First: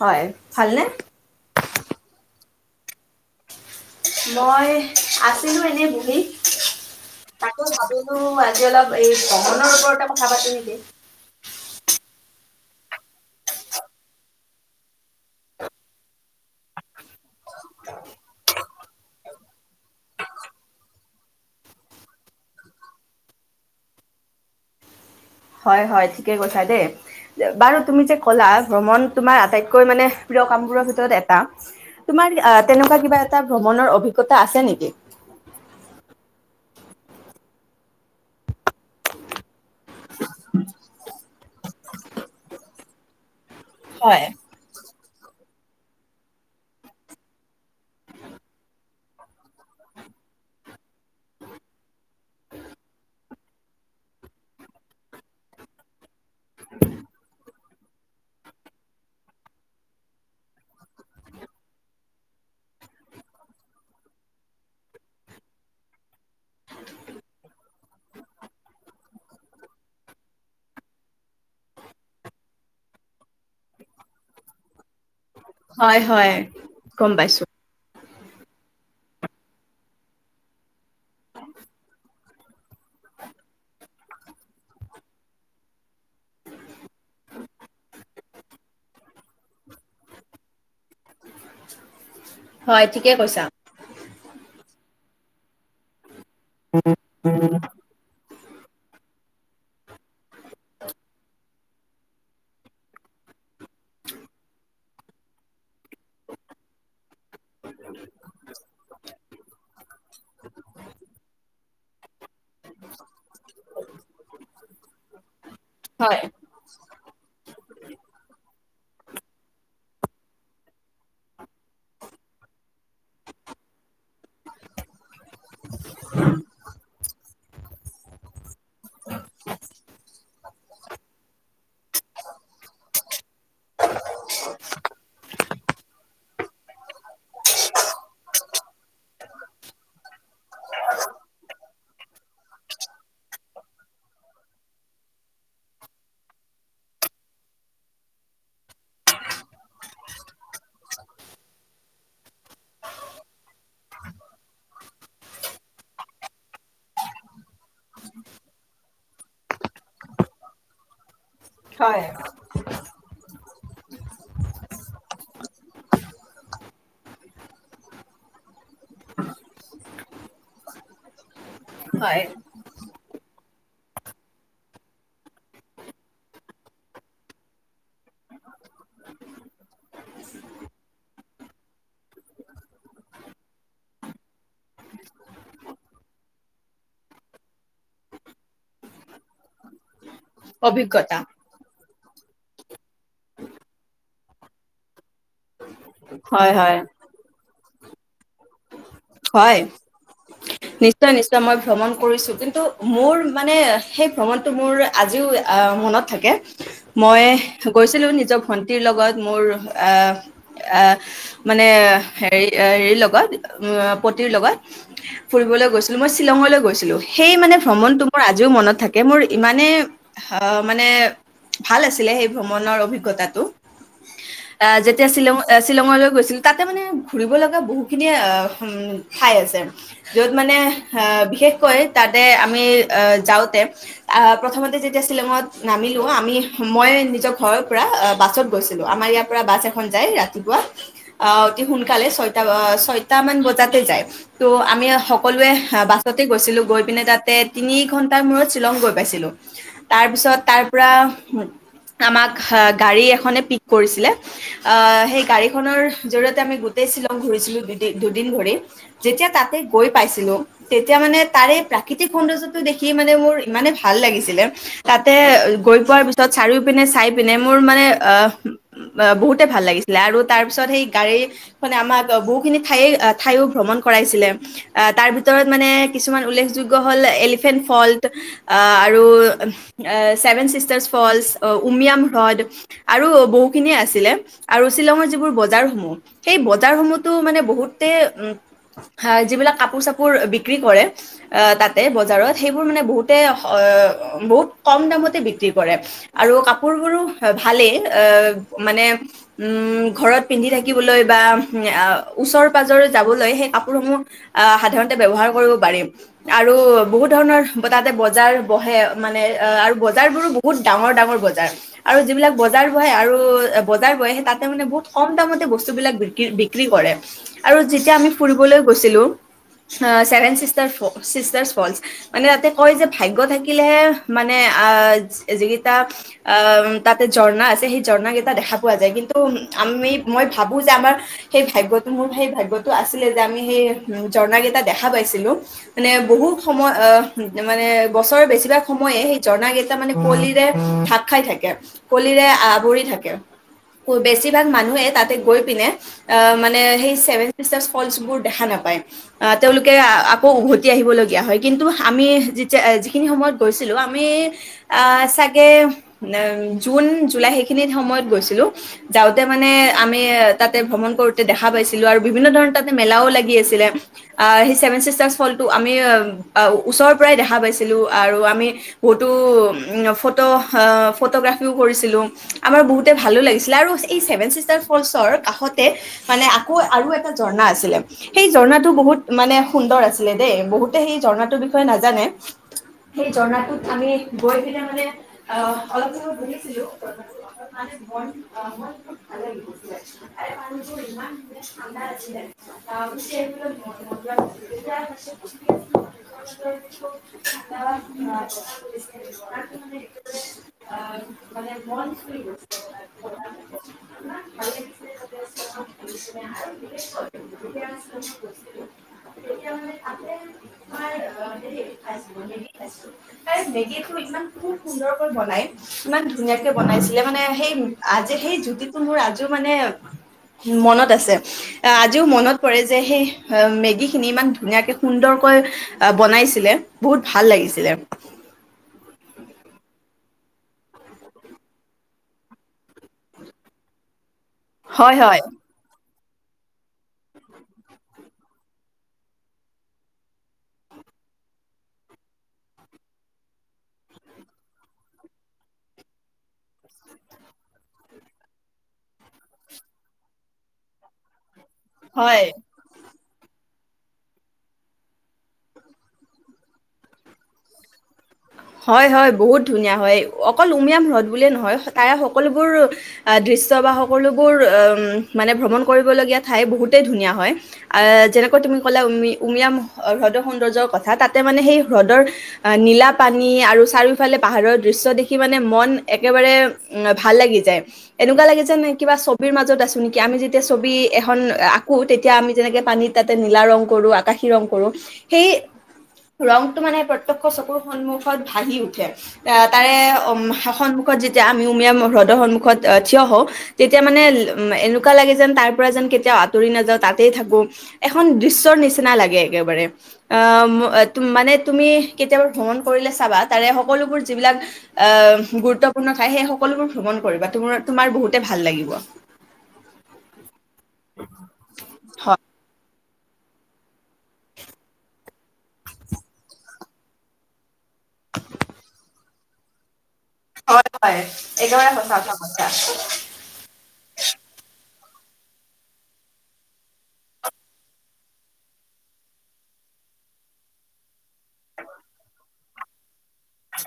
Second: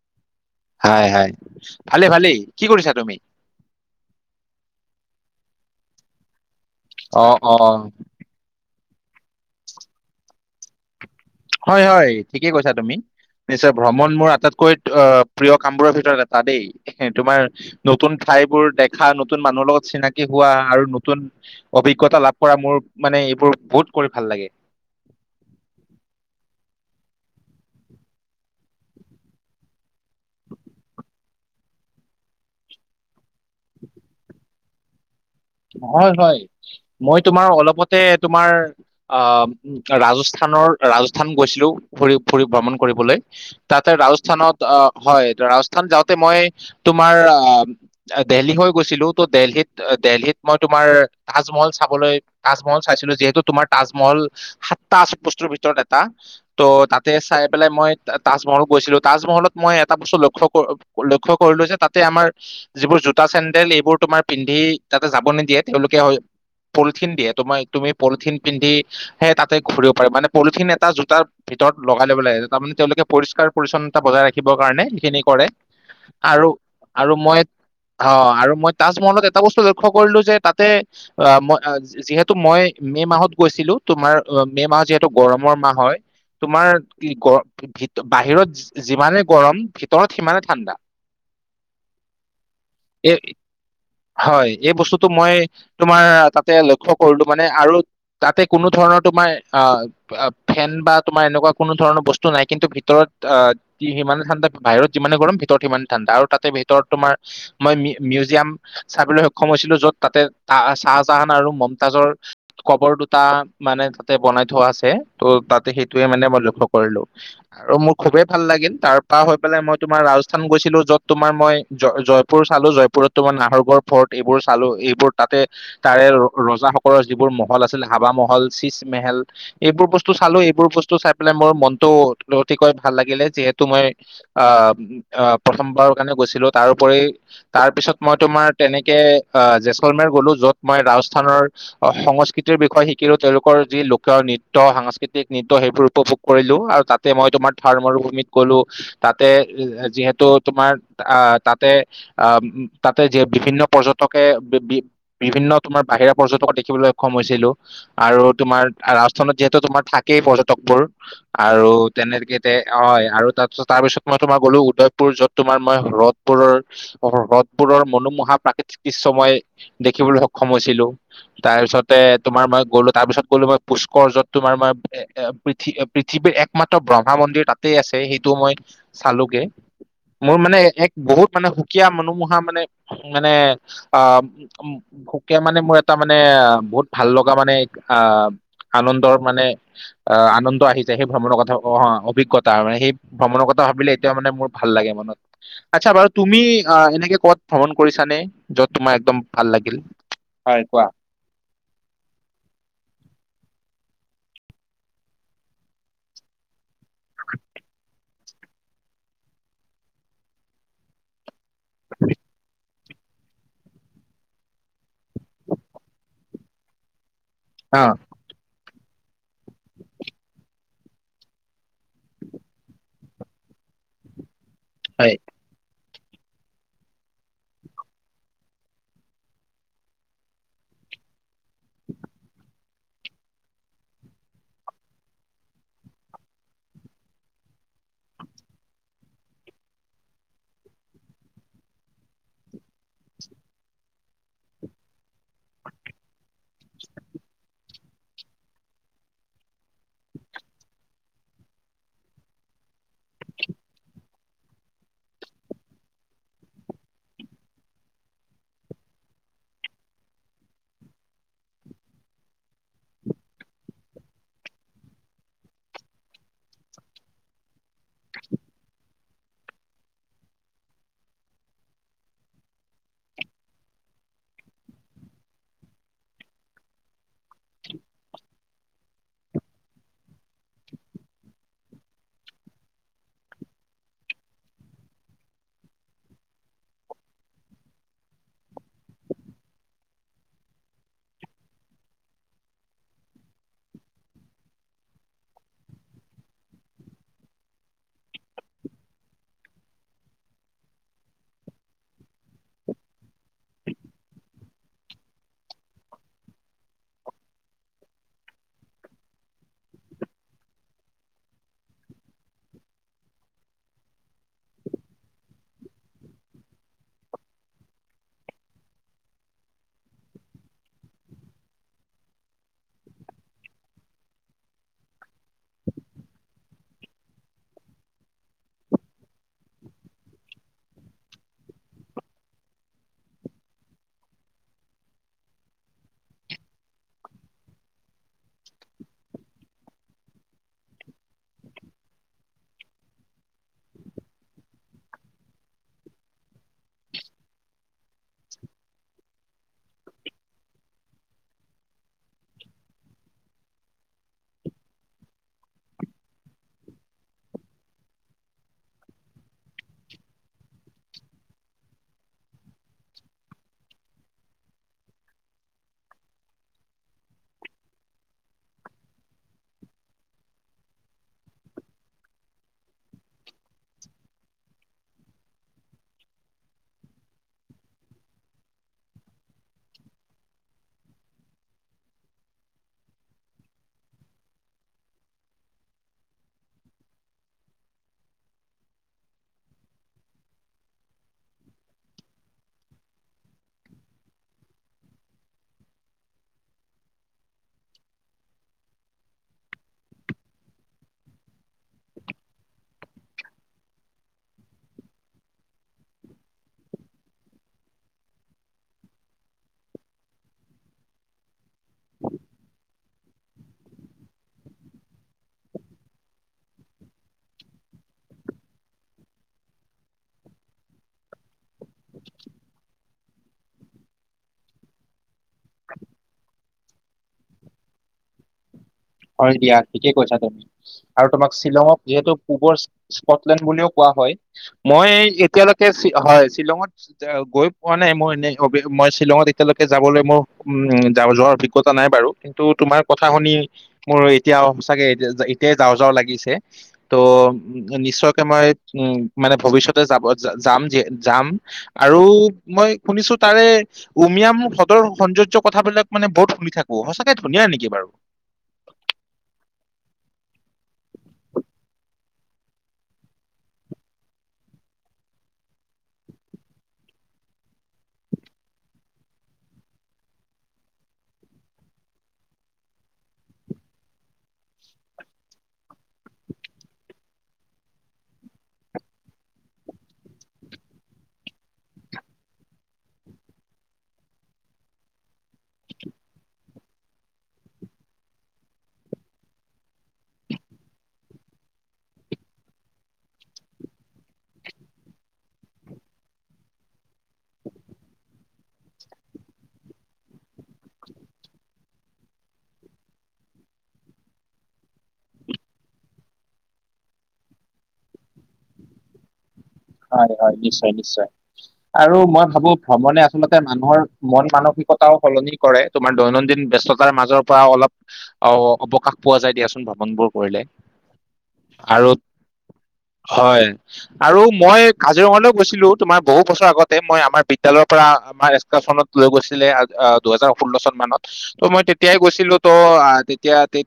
হয় ভালনে হয় হয়, ভালে ভালেই। কি কৰিছা তুমি? মই আছিলোঁ এনেই বহি, অ অ তাকে ভাবিলো টো আজি অলপ এই ভ্ৰমণৰ ওপৰতে কথা পাতোঁ নেকি। হয় হয় ঠিকেই কৈছা তুমি। নিশ্চয় ভ্ৰমণ মোৰ আটাইতকৈ অ' প্ৰিয় কামবোৰৰ ভিতৰত এটা দেই। সেই তোমাৰ নতুন ঠাইবোৰ দেখা, নতুন মানুহৰ লগত চিনাকি হোৱা আৰু নতুন অভিজ্ঞতা লাভ কৰা মোৰ মানে এইবোৰ বহুত কৰি ভাল লাগে। হয় হয়, ঠিকে কৈছা দেই। বাৰু তুমি যে ক'লা ভ্ৰমণ তোমাৰ আটাইতকৈ মানে প্ৰিয় কামবোৰৰ ভিতৰত এটা তোমাৰ আ, তেনেকুৱা কিবা এটা ভ্ৰমণৰ অভিজ্ঞতা আছে নেকি? হয় হয়, মই তোমাৰ অলপতে তোমাৰ আ, ৰাজস্থানৰ ৰাজস্থান গৈছিলোঁ ফুৰি ফুৰি ভ্ৰমণ কৰিবলৈ তাতে হয় ৰাজস্থানত অ' হয় ৰাজস্থান যাওঁতে মই তোমাৰ আ দেলহী হৈ গৈছিলোঁ তো দেলহীত দেলহীত তোমাৰ তাজমহল চাবলৈ তাজমহল চাইছিলোঁ যিহেতু তোমাৰ তাজমহল সাতটা আ, বস্তুৰ ভিতৰত এটা ত' তাতে চাই পেলাই মই তাজমহলত গৈছিলোঁ, তাজমহলত মই এটা বস্তু লক্ষ্য লক্ষ্য ক-কৰিলোঁ যে তাতে আমাৰ যিবোৰ জোতা চেণ্ডেল এইবোৰ তোমাৰ পিন্ধি তাতে যাব নিদিয়ে তেওঁলোকে হয় পলিথিন দিয়ে তোমাক তুমি পলিথিন পিন্ধি সে তাতে ঘূৰিব পাৰি মানে পলিথিন এটা জোতাৰ ভিতৰত লগাই ল'ব লাগে তাৰমানে তেওঁলোকে পৰিষ্কাৰ পৰিচ্ছন্নতা বজাই ৰাখিবৰ কাৰণে সেইখিনি কৰে। হয় হয় আৰু গম আৰু মই পাইছো অ আৰু মই তাজমহলত এটা বস্তু লৈ, ক্ষ কৰিলো যে তাতে আহ মই, আ জ যিহেতু মই মে মাহত গৈছিলো তোমাৰ অ মে' মাহত যিহেতু গৰমৰ মাহ হয়। তোমাৰ কি গ ভিত বাহিৰত যি যিমানে গৰম ভিতৰত সিমানে ঠাণ্ডা। হয় এই ঠিকে কৈছা। হয় এই বস্তুটো মই তোমাৰ তাতে লক্ষ্য কৰিলো মানে আৰু, তাতে কোনো ধৰণৰ তোমাৰ আ আ ফেন বা তোমাৰ এনেকুৱা কোনো ধৰণৰ বস্তু নাই কিন্তু ভিতৰত আহ, হি সিমানে ঠাণ্ডা বাহিৰত যিমানে গৰম ভিতৰত সিমানে ঠাণ্ডা আৰু তাতে ভিতৰত তোমাৰ মই মি মিউজিয়াম! চাবলৈ সক্ষম হৈছিলো য'ত তাতে আহ চাহজাহান আৰু মমতাজৰ, কবৰ দুটা মানে তাতে বনাই থোৱা আছে ত' তাতে সেইটোয়ে হয় মানে মই লক্ষ্য কৰিলো। আৰু মোৰ খুবেই লাগিল তাৰ পা হৈ পেলাই মই তোমাৰ ৰাজস্থান গৈছিলো যত তোমাৰ মই, জ জ পুৰ চালো জয়পুৰত তোমাৰ নাহৰগৰ ফ'ৰ্ট এইবোৰ চালো এইবোৰ তাতে, তাৰে ৰ ৰজাসকলৰ যিবোৰ মহল আছিল হাবা মহল চীজমেহেল। এইবোৰ বস্তু চালো এইবোৰ বস্তু চাই পেলাই মোৰ মনটো অতিকৈ ভাল লাগিলে যিহেতু মই, আম আহ প্ৰথমবাৰৰ কাৰণে গৈছিলো তাৰওপৰি তাৰ পিছত মই, তোমাৰ তেনেকে আহ জেচলমেৰ গ'লো য'ত মই ৰাজস্থানৰ, অ সংস্কৃতিৰ বিষয়ে শিকিলো তেওঁলোকৰ যি লোক নৃত্য সাংস্কৃতিক নৃত্য সেইবোৰ উপভোগ। কৰিলো আৰু তাতে মই তোমাৰ থাৰ্মৰ ভূমিত গলো। তাতে এ এ যিহেতু তোমাৰ আহ তাতে আম উ? তাতে যে বিভিন্ন পৰ্যটকে বে বি বিভিন্ন তোমাৰ বাহিৰা পৰ্যটক দেখিবলৈ সক্ষম হৈছিলো। আৰু তোমাৰ ৰাজস্থানত যিহেতু তোমাৰ থাকেই পৰ্যটকবোৰ আৰু হয় তেনেকে, তে অয় আৰু তাৰিছত তাৰপিছত মই তোমাৰ গ'লো উদয়পুৰ যত তোমাৰ মই হৰদপুৰৰ, হ হ্ৰদবোৰৰ মনোমোহা প্ৰাকৃতিক দৃশ্য মই দেখিবলৈ সক্ষম হৈছিলো। তাৰপিছতে হয় তোমাৰ মই গ'লো তাৰপিছত গ'লো মই পুষ্কৰ যত তোমাৰ মই, এ এ পৃথি পৃথিৱীৰ একমাত্ৰ ব্ৰহ্মা মন্দিৰ তাতেই আছে সেইটো মই চালোগে। মোৰ মানে এক বহুত মানে সুকীয়া মনোমোহা মানে মানে অ! উ শোকে মানে মোৰ এটা মানে আ বহুত ভাল লগা মানে আ! আনন্দৰ মানে আহ আনন্দ আহি যায় সেই অভিজ্ঞতা ভ্ৰমণৰ কথা অ অভিজ্ঞত। তাৰ মানে সেই ভ্ৰমণৰ কথা ভাবিলে এতিয়া মানে মোৰ ভাল লাগে মনত আচ্ছা বাৰু তুমি হয় অ হয় এনেকে, কত ভ্ৰমণ কৰিছাঁ নে য'ত তোমাৰ একদম? ভাল হয় লাগিল হয় কোৱা নিছ। শ্চয় নিশ্চয় মই ভ্ৰমণ কৰিছোঁ কিন্তু মোৰ মানে সেই ভ্ৰমণটো মোৰ আজিও আ মনত? থাকে। মই গৈছিলো নিজৰ ভন্টিৰ লগত মোৰ আহ আহ? মানে হেৰি এৰি লগত, অ পতিৰ লগত ফুৰিবলৈ গৈছিলো মই শ্বিলং লৈ গৈছিলোঁ সেই মানে অ ভ্ৰমনটো মোৰ আজিও মনত থাকে মোৰ ইমানে, হা মানে ভাল আছিলে সেই ভ্ৰমণৰ অভিজ্ঞতাটো। আহ যেতিয়া হয় শ্বিলং শ্বিলঙলৈ গৈছিলো তাতে মানে ঘুৰিব লগা বহুখিনিযয়ে অ, উম খাই আছে। যত মানে আহ বিশেষকৈ তাতে আমি আহ যাওঁতে আহ প্ৰথমতে যেতিয়া শ্বিলঙত নামিলো আমি মই নিজৰ ঘৰৰ পৰা আ বাছত গৈছিলো আমাৰ ইয়াত পৰা বাছ এখন যায় ৰাতিপুৱা আহ অতি সোনকালে ছয়টা ছয়টা মান বজাতে যায় ত' আমি সকলোৱেহ বাছতে গৈছিলো গৈ পিনে তাতে তিনি ঘন্টাৰ মূৰত শ্বিলং গৈ পাইছিলো তাৰ পিছত তাৰ পৰা আমাক গাড়ী এখনে পিক কৰিছিলে। আ সেই গাড়ীখনৰ জৰিয়তে আমি গোটেই শ্বিলং ঘূৰিছিলো দুদি দুদিন ধৰি। যেতিয়া তাতে গৈ পাইছিলো তেতিয়া মানে তাৰে এই প্ৰাকৃতিক সৌন্দৰ্যটো দেখি মানে মোৰ ইমানেই ভাল লাগিছিলে। তাতে গৈ পোৱাৰ পিছত চাৰিও পিনে চাই পিনে মোৰ মানে অ বহুতে ভাল লাগিছিলে আৰু তাৰ পিছত সেই গাড়ীখনে আমাক বহুখিনি ঠাই আ ঠাইও ভ্ৰমণ কৰাইছিলে। আহ তাৰ ভিতৰত মানে কিছুমান উল্লেখযোগ্য হল এলিফেণ্ট ফল্ট। আহ আৰু ছেভেন চিষ্টাৰছ ফলচ, উমিয়াম হ্ৰদ আৰু বহুখিনিয়ে আছিলে আৰু শ্বিলঙৰ যিবোৰ বজাৰসমূহ সেই বজাৰ সমূহতো মানে বহুতে উম হা যিবিলাক কাপোৰ চাপোৰ বিক্ৰী কৰে। আহ তাতে বজাৰত সেইবোৰ মানে বহুতে অ বহুত কম দামতে বিক্ৰী কৰে। আৰু কাপোৰ বোৰো ভালেই আহ মানে উম ঘৰত পিন্ধি থাকিবলৈ বা আ ওচৰ পাজৰে যাবলৈ সেই কাপোৰসমূহ আহ সাধাৰণতে ব্যৱহাৰ কৰিব পাৰিম। আৰু বহুত ধৰণৰ তাতে বজাৰ বহে মানে অ আৰু বজাৰবোৰো ব বহুত ডাঙৰ ডাঙৰ বজাৰ। আৰু যিবিলাক বজাৰ বহে আৰু বজাৰ বহে সেই তাতে মানে বহুত কম দামতে বস্তুবিলাক বিক্ৰী বিক ক্ৰী কৰে আৰু যেতিয়া আমি ফুৰিবলৈ গৈছিলো চেভেন চিষ্টাৰ ফ চিষ্টাৰ ফলচ মানে তাতে কয় যে ভাগ থাকিলেহে মানে আহ যিকেইটা আহ তাতে ঝৰ্ণা আছে সেই ঝৰ্ণা কেইটা দেখা পোৱা যায় কিন্তু আমি মই ভাবো যে আমাৰ সেই ভাগ্যটো মোৰ সেই ভাগ্যটো আছিলে যে আমি সেই ঝৰ্ণা কেইটা দেখা পাইছিলো। মানে বহুত সময় আহ মানে বছৰৰ বেছিভাগ সময়ে সেই ঝৰ্ণা কেইটা মানে কলিৰে ধাক খাই থাকে, কলিৰে আৱৰি থাকে। কৌ বেছিভাগ মানুহে তাতে গৈ পিনে আহ মানে সেই ছেভেন চিষ্টাৰ ফলচবোৰ দেখা নাপায়। আহ তেওঁলোকে আকৌ উভতি আহিবলগীয়া হয় কিন্তু আমি যেতিয়া যিখিনি সময়ত গৈছিলো আমি আহ চাগে জুন জুলাই সেইখিনি সময়ত গৈছিলো। যাওঁতে মানে আমি তাতে ভ্ৰমণ কৰোতে দেখা পাইছ ছিলো আৰু বিভিন্ন ধৰণৰ তাতে মেলাও লাগি আছিলে। আহ সেই ছেভেন চিষ্টাৰ্চ ফলচটো আমি ওচৰৰ পৰাই দেখা পাইছিলো আৰু আমি বহুতো উম ফটো আ ফটোগ্ৰাফিও কৰিছিলো, আমাৰ বহুতে ভালো লাগিছিলে আৰু এই চছেভেন চিষ্টাৰ ফলচৰ কাষতে মানে আকৌ আৰু এটা ঝৰ্ণা আছিলে। সেই ঝৰ্ণাটো বহুত মানে সুন্দৰ আছিলে দেই বহুতে সেই ঝৰ্ণাটোৰ বিষয়ে নাজানে। সেই ঝৰ্ণাটোত আমি গৈ পিনে মানে অ অলপ সময় বহিছিলো। মানে মন আ ভাল লাগি গৈছিলে, [unintelligible] [unintelligible] আহ মানে মন চুই গৈছিলে [unintelligible] [unintelligible] তেতিয়া মানে তাতে তোমাৰ [unintelligible] সে মেগীটো ইমান খুব সুন্দৰকৈ বনাই ইমান ধুনীয়াকে বনাইছিলে মানে সেই আজি সেই জুতিটো মোৰ আজিও মানে মনত ত আছে, আজিও মনত পৰে যে সেই মেগী খিনি ইমান ধুনীয়াকে সুন্দৰকৈ আঁহ বনাইছিলে বহুত ভাল লাগিছিলে। হয় দিয়া থিকে কৈছা তুমি। আৰু তোমাক শ্বিলঙক যিহেতু পূবৰ স্কটলেণ্ড বুলিও কোৱা হয়, মই হয় হয় এতিয়া লৈকে হয় শ্বিলঙত গৈ পোৱা নাই মোৰ‌ এনেই মই শ্বিলঙত এতিয়ালৈকে যাবলৈ মোৰ উ যোৱাৰ অভিজ্ঞতা নাই বাৰু। কিন্তু তোমাৰ কথা শুনি, মোৰ এতিয়া সঁচাকে এতিয়াই যাওঁ যাওঁ লাগিছে। তো নিশ্চয়কে মই উ মানে ভৱিষ্যতে যাব যাম যাম। আৰু হয় মই শুনিছো তাৰে উমিয়াম মোৰ হ্ৰদৰ সৌন্দৰ্য কথাবিলাক মানে বহুত শুনি থাকোঁ, সঁচাকে ধুনীয়া নেকি বাৰু? হয় হয় বহুত ধুনীয়া হয়, অকল উমিয়াম হ্ৰদ বুলিয়ে নহয় তাৰে সকলোবোৰ আঁহ দৃশ্য বা সকলোবোৰ উ মানে ভ্ৰমণ, কৰিবলগীয়া ঠাই বহুতেই ধুনীয়া হয়। আঁহ যেনেকৈ তুমি কলা উমি উমীয়াম হ্ৰদৰ সৌন্দৰ্যৰ কথা, তাতে মানে সেই হ্ৰদৰ অঁ নীলা পানী আৰু চাৰিওফালে পাহাৰৰ দৃশ্য দেখি মানে মন একেবাৰে ভাল লাগি যায়। এনেকুৱা লাগে যেন কিবা ছবিৰ মাজত আছো নেকি, আমি যেতিয়া ছবি এখন আঁকো তেতিয়া আমি যেনেকে পানীত তাতে নীলা ৰং কৰো, আকাশী ৰং কৰো সেই ৰংটো মানে প্ৰতক্ষ চকুৰ সন্মুখত ভাঁহি উঠে। আঁহ তাৰে সন্মুখত যেতিয়া আমি উমীয়াম হ্ৰদৰ সন্মুখত আহ থিয় হওঁ। তেতিয়া মানে উম এনেকুৱা লাগে যেন, তাৰ পৰা যেন কেতিয়াও আঁতৰি নাযাওঁ তাতেই থাকো। এখন দৃশ্যৰ নিচিনা লাগে একেবাৰে আঁহ মানে তুমি কেতিয়াবা ভ্ৰমণ কৰিলে চাবা, তাৰে সকলোবোৰ যিবিলাক আঁহ গুৰুত্বপূৰ্ণ ঠাই সেই সকলোবোৰ ভ্ৰমণ কৰিবা, তোমৰ তোমাৰ বহুতে ভাল লাগিব। হয়‌ হয় নিশ্চয় নিশ্চয়। আৰু হয় মই ভাবো ভ্ৰমণে, আচলতে মানুহৰ মন মানসিকতাৰো সলনি কৰে তোমাৰ দৈনন্দিন ব্যস্ততাৰ মাজৰ পৰা অলপ অৱকাশ পোৱা যায়, দিয়াচোন ভ্ৰমণবোৰ। কৰিলে হয় হয়, একেবাৰে আৰু সঁচা কথা কৈছা। হয় আৰু। মই কাজিৰঙালৈ গৈছিলো, তোমাৰ বহু বছৰ আগতে মই আমাৰ বিদ্যালয়ৰ পৰা আমাৰ এক্সকাৰচনত লৈ গৈছিলে দুহেজাৰ ষোল্ল চন মানত, ত মই তেতিয়াই গৈছিলো ত এতিয়া তে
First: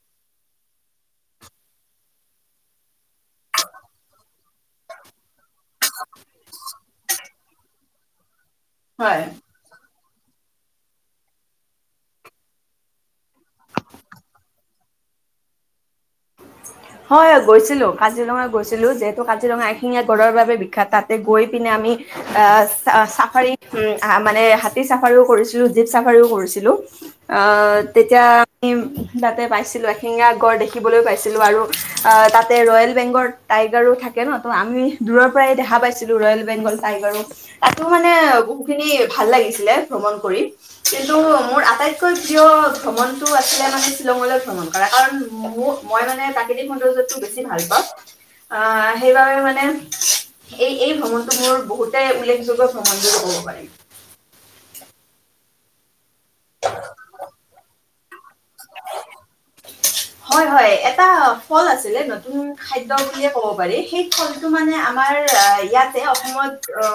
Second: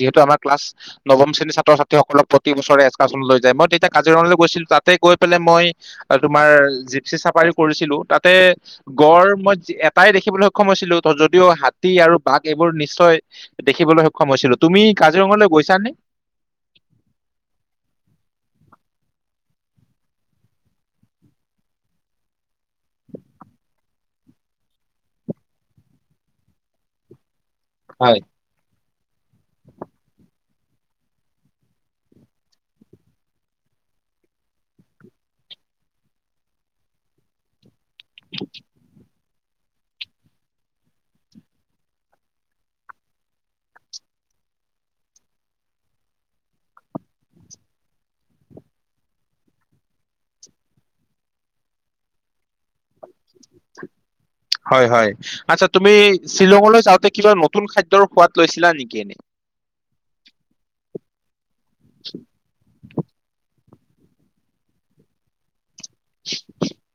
যিহেতু আমাৰ ক্লাছ নৱম শ্ৰেণীৰ ছাত্ৰ ছাত্ৰীসকলক প্ৰতি বছৰে এ্কাশছনত লৈ যায়, মই তেতিয়া কাজিৰঙালৈ গৈছিলো তাতে গৈ পেলাই মই তোমাৰ জিপচি চাফাৰী কৰিছিলো। তাতে হয় গড় মই এটাই দেখিবলৈ সক্ষম হৈছিলো যদিও হাতী আৰু বাঘ এইবোৰ নিশ্চয় দেখিবলৈ সক্ষম হৈছিলো। তুমি কাজিৰঙালৈ গৈছানে? হয়, গৈছিলোঁ কাজিৰঙা গৈছিলোঁ, যিহেতু কাজিৰঙা এঠেঙীয়া গড়ৰ বাবে বিখ্যাত তাতে গৈ পিনে আমি আঁহ চ চাফাৰী মানে হাতী চাফাৰীও, কৰিছিলো জীপ চাফাৰীও কৰিছিলো। অঁ হয় তেতিয়া আমি তাতে পাইছিলো এঠেঙীয়া গড় দেখিবলৈ পাই ছিলো আৰু অঁ তাতে ৰয়েল বেংগৰ টাইগাৰো থাকে ন, ত আমি দূৰ পৰাই দেখা পাই ছিলোঁ ৰয়েল বেংগল টাইগাৰো তাতো মানে বহুত খিনি ভাল লাগিছিলে ভ্ৰমণ কৰি। কিন্তু মোৰ আটাইতকৈ প্ৰিয় ভ্ৰমণটো আছিলে, মানে শ্বিলঙলৈ ভ্ৰমণ কৰা কাৰণ মোক মই মানে প্ৰাকৃতিক সৌন্দৰ্যতটো বেছি ভাল পাওঁ, আঁহ সেইবাবে মানে এই এই ভ্ৰমণটো মোৰ বহুতে উল্লেখযোগ্য সময় যে ক'ব পাৰিম। হয়, হয় আচ্ছা তুমি, শ্বিলঙলৈ যাওঁতে কিবা নতুন খাদ্যৰ সোৱাদ লৈছিলা নেকি এনেই? হয়, হয় এটা ফল আছিলে নতুন খাদ্য বুলিয়ে ক'ব পাৰি সেই? ফলটো মানে আমাৰ ইয়াতে অসমত অ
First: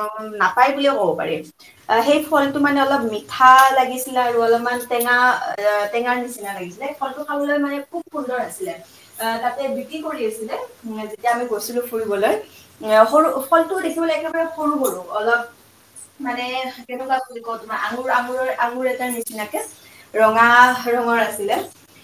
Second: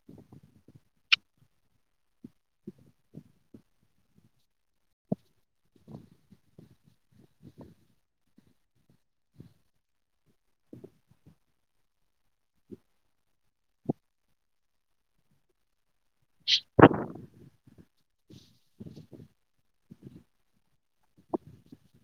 নাপায় বুলিয়ে ক'ব পাৰি। সেই ফলটো মানে অলপ মিঠা লাগিছিলে আৰু অলপমান টেঙা অ টেঙাৰ নিচিনা লাগিছিলে। ফলটো খাবলৈ মানে খুব সুন্দৰ আছিলে। আহ তাতে বিক্ৰী কৰি আছিলে যেতিয়া আমি গৈছিলো ফুৰিবলৈ। এ সৰু ফলটো দেখিবলৈ একেবাৰে সৰু সৰু অলপ মানে কেনেকুৱা বুলি কওঁ তোমাৰ আঙুৰ আঙুৰৰ আঙুৰ এটাৰ নিচিনাকে ৰঙা ৰঙৰ আছিলে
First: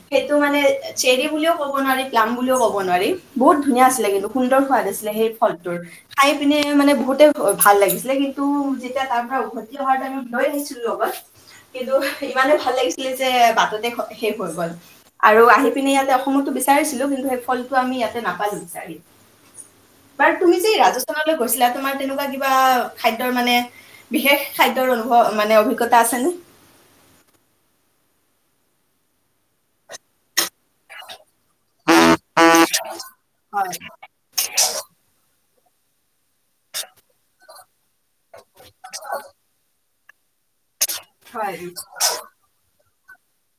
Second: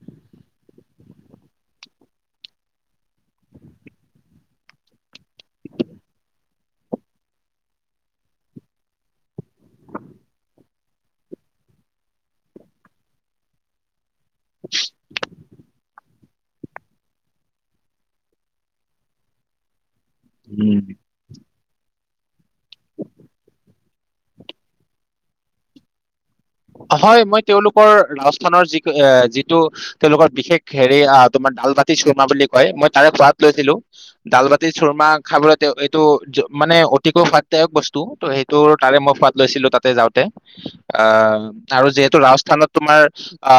সেইটো মানে চেৰি বুলিও ক'ব নোৱাৰি প্লাম বুলিও ক'ব নোৱাৰি বহুত ধুনীয়া আছিলে কিন্তু সুন্দৰ সোৱাদ আছিলে সেই ফলটোৰ। খাই পিনে মানে বহুতে ভাল লাগিছিলে কিন্তু যেতিয়া তাৰ পৰা উভতি অহাৰ টাইমত লৈ আহিছিলো লগত। কিন্তু ইমানে ভাল লাগিছিলেই যে বাটতে শেষ হৈ গল আৰু আহি। পিনে ইয়াতে অসমতো বিচাৰিছিলো কিন্তু সেই ফলটো আমি ইয়াতে নাপালোঁ বিচাৰি। বাৰু তুমি যে উম, ৰাজস্থানলৈ গৈছিলা তোমাৰ তেনেকুৱা কিবা খাদ্যৰ মানে বিশেষ খাদ্যৰ অনুভৱ মানে অভিজ্ঞতা আছেনে? হয় মই তেওঁলোকৰ ৰাজস্থানৰ যি এ যিটো। তেওঁলোকৰ বিশেষ হেৰি তোমাৰ দাল বাতি চুৰমা বুলি কয় মই তাৰে সোৱাদ হয় লৈছিলোঁ। দাল বাতি চুৰমা খাবলৈ এইটো মানে অতিকৈ সোৱাদ দায়ক বস্তু ত সেই টোৰ তাৰে মই সোৱাদ লৈছিলোঁ তাতে যাওঁতে আহ। হয় আৰু যিহেতু ৰাজস্থানত তোমাৰ অ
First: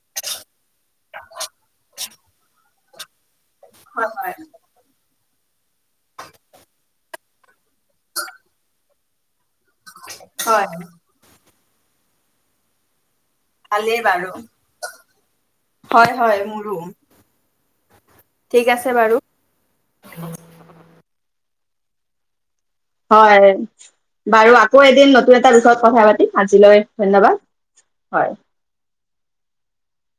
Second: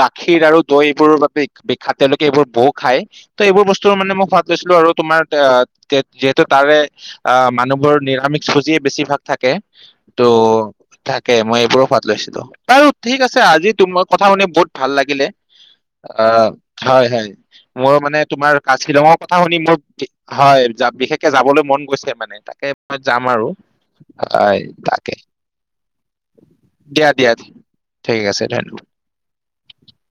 গাখীৰ আৰু দৈ এইবোৰৰ বাবে বিখ্যাত তেওঁলোকে এইবোৰ বহু খায়। ত এইবোৰ বস্তুৰ হয় মানে মই হয় সোৱাদ লৈছিলোঁ আৰু তোমাৰ আহ তেত যিহেতু তাৰে আহ মানুহ। এইবোৰ নিৰামিষ ভোজিয়ে বেছি ভাগ থাকে ত হয় থাকে মই এইবোৰো সোৱাদ লৈছিলোঁ। বাৰু ঠিক আছে আজি ভালেই তোমাৰ কথা বাৰু শুনি বহুত ভাল লাগিলে। হয় অ হয় মোৰো হয় হয় মোৰ মানে তোমাৰ ঠিক কাজ আছে শ্বিলংৰ কথা বাৰু কথা শুনি মোৰ হয় বিশেষকে যাবলৈ মন গৈছে মানে তাকেই হয় বাৰু আকৌ তাকে এদিন নতুন এটা বিষয়ত কথা পাতিম। আজিলৈ দিয়া দিয়া ধন্যবাদ ঠিক হয়। আছে ধন্যবাদ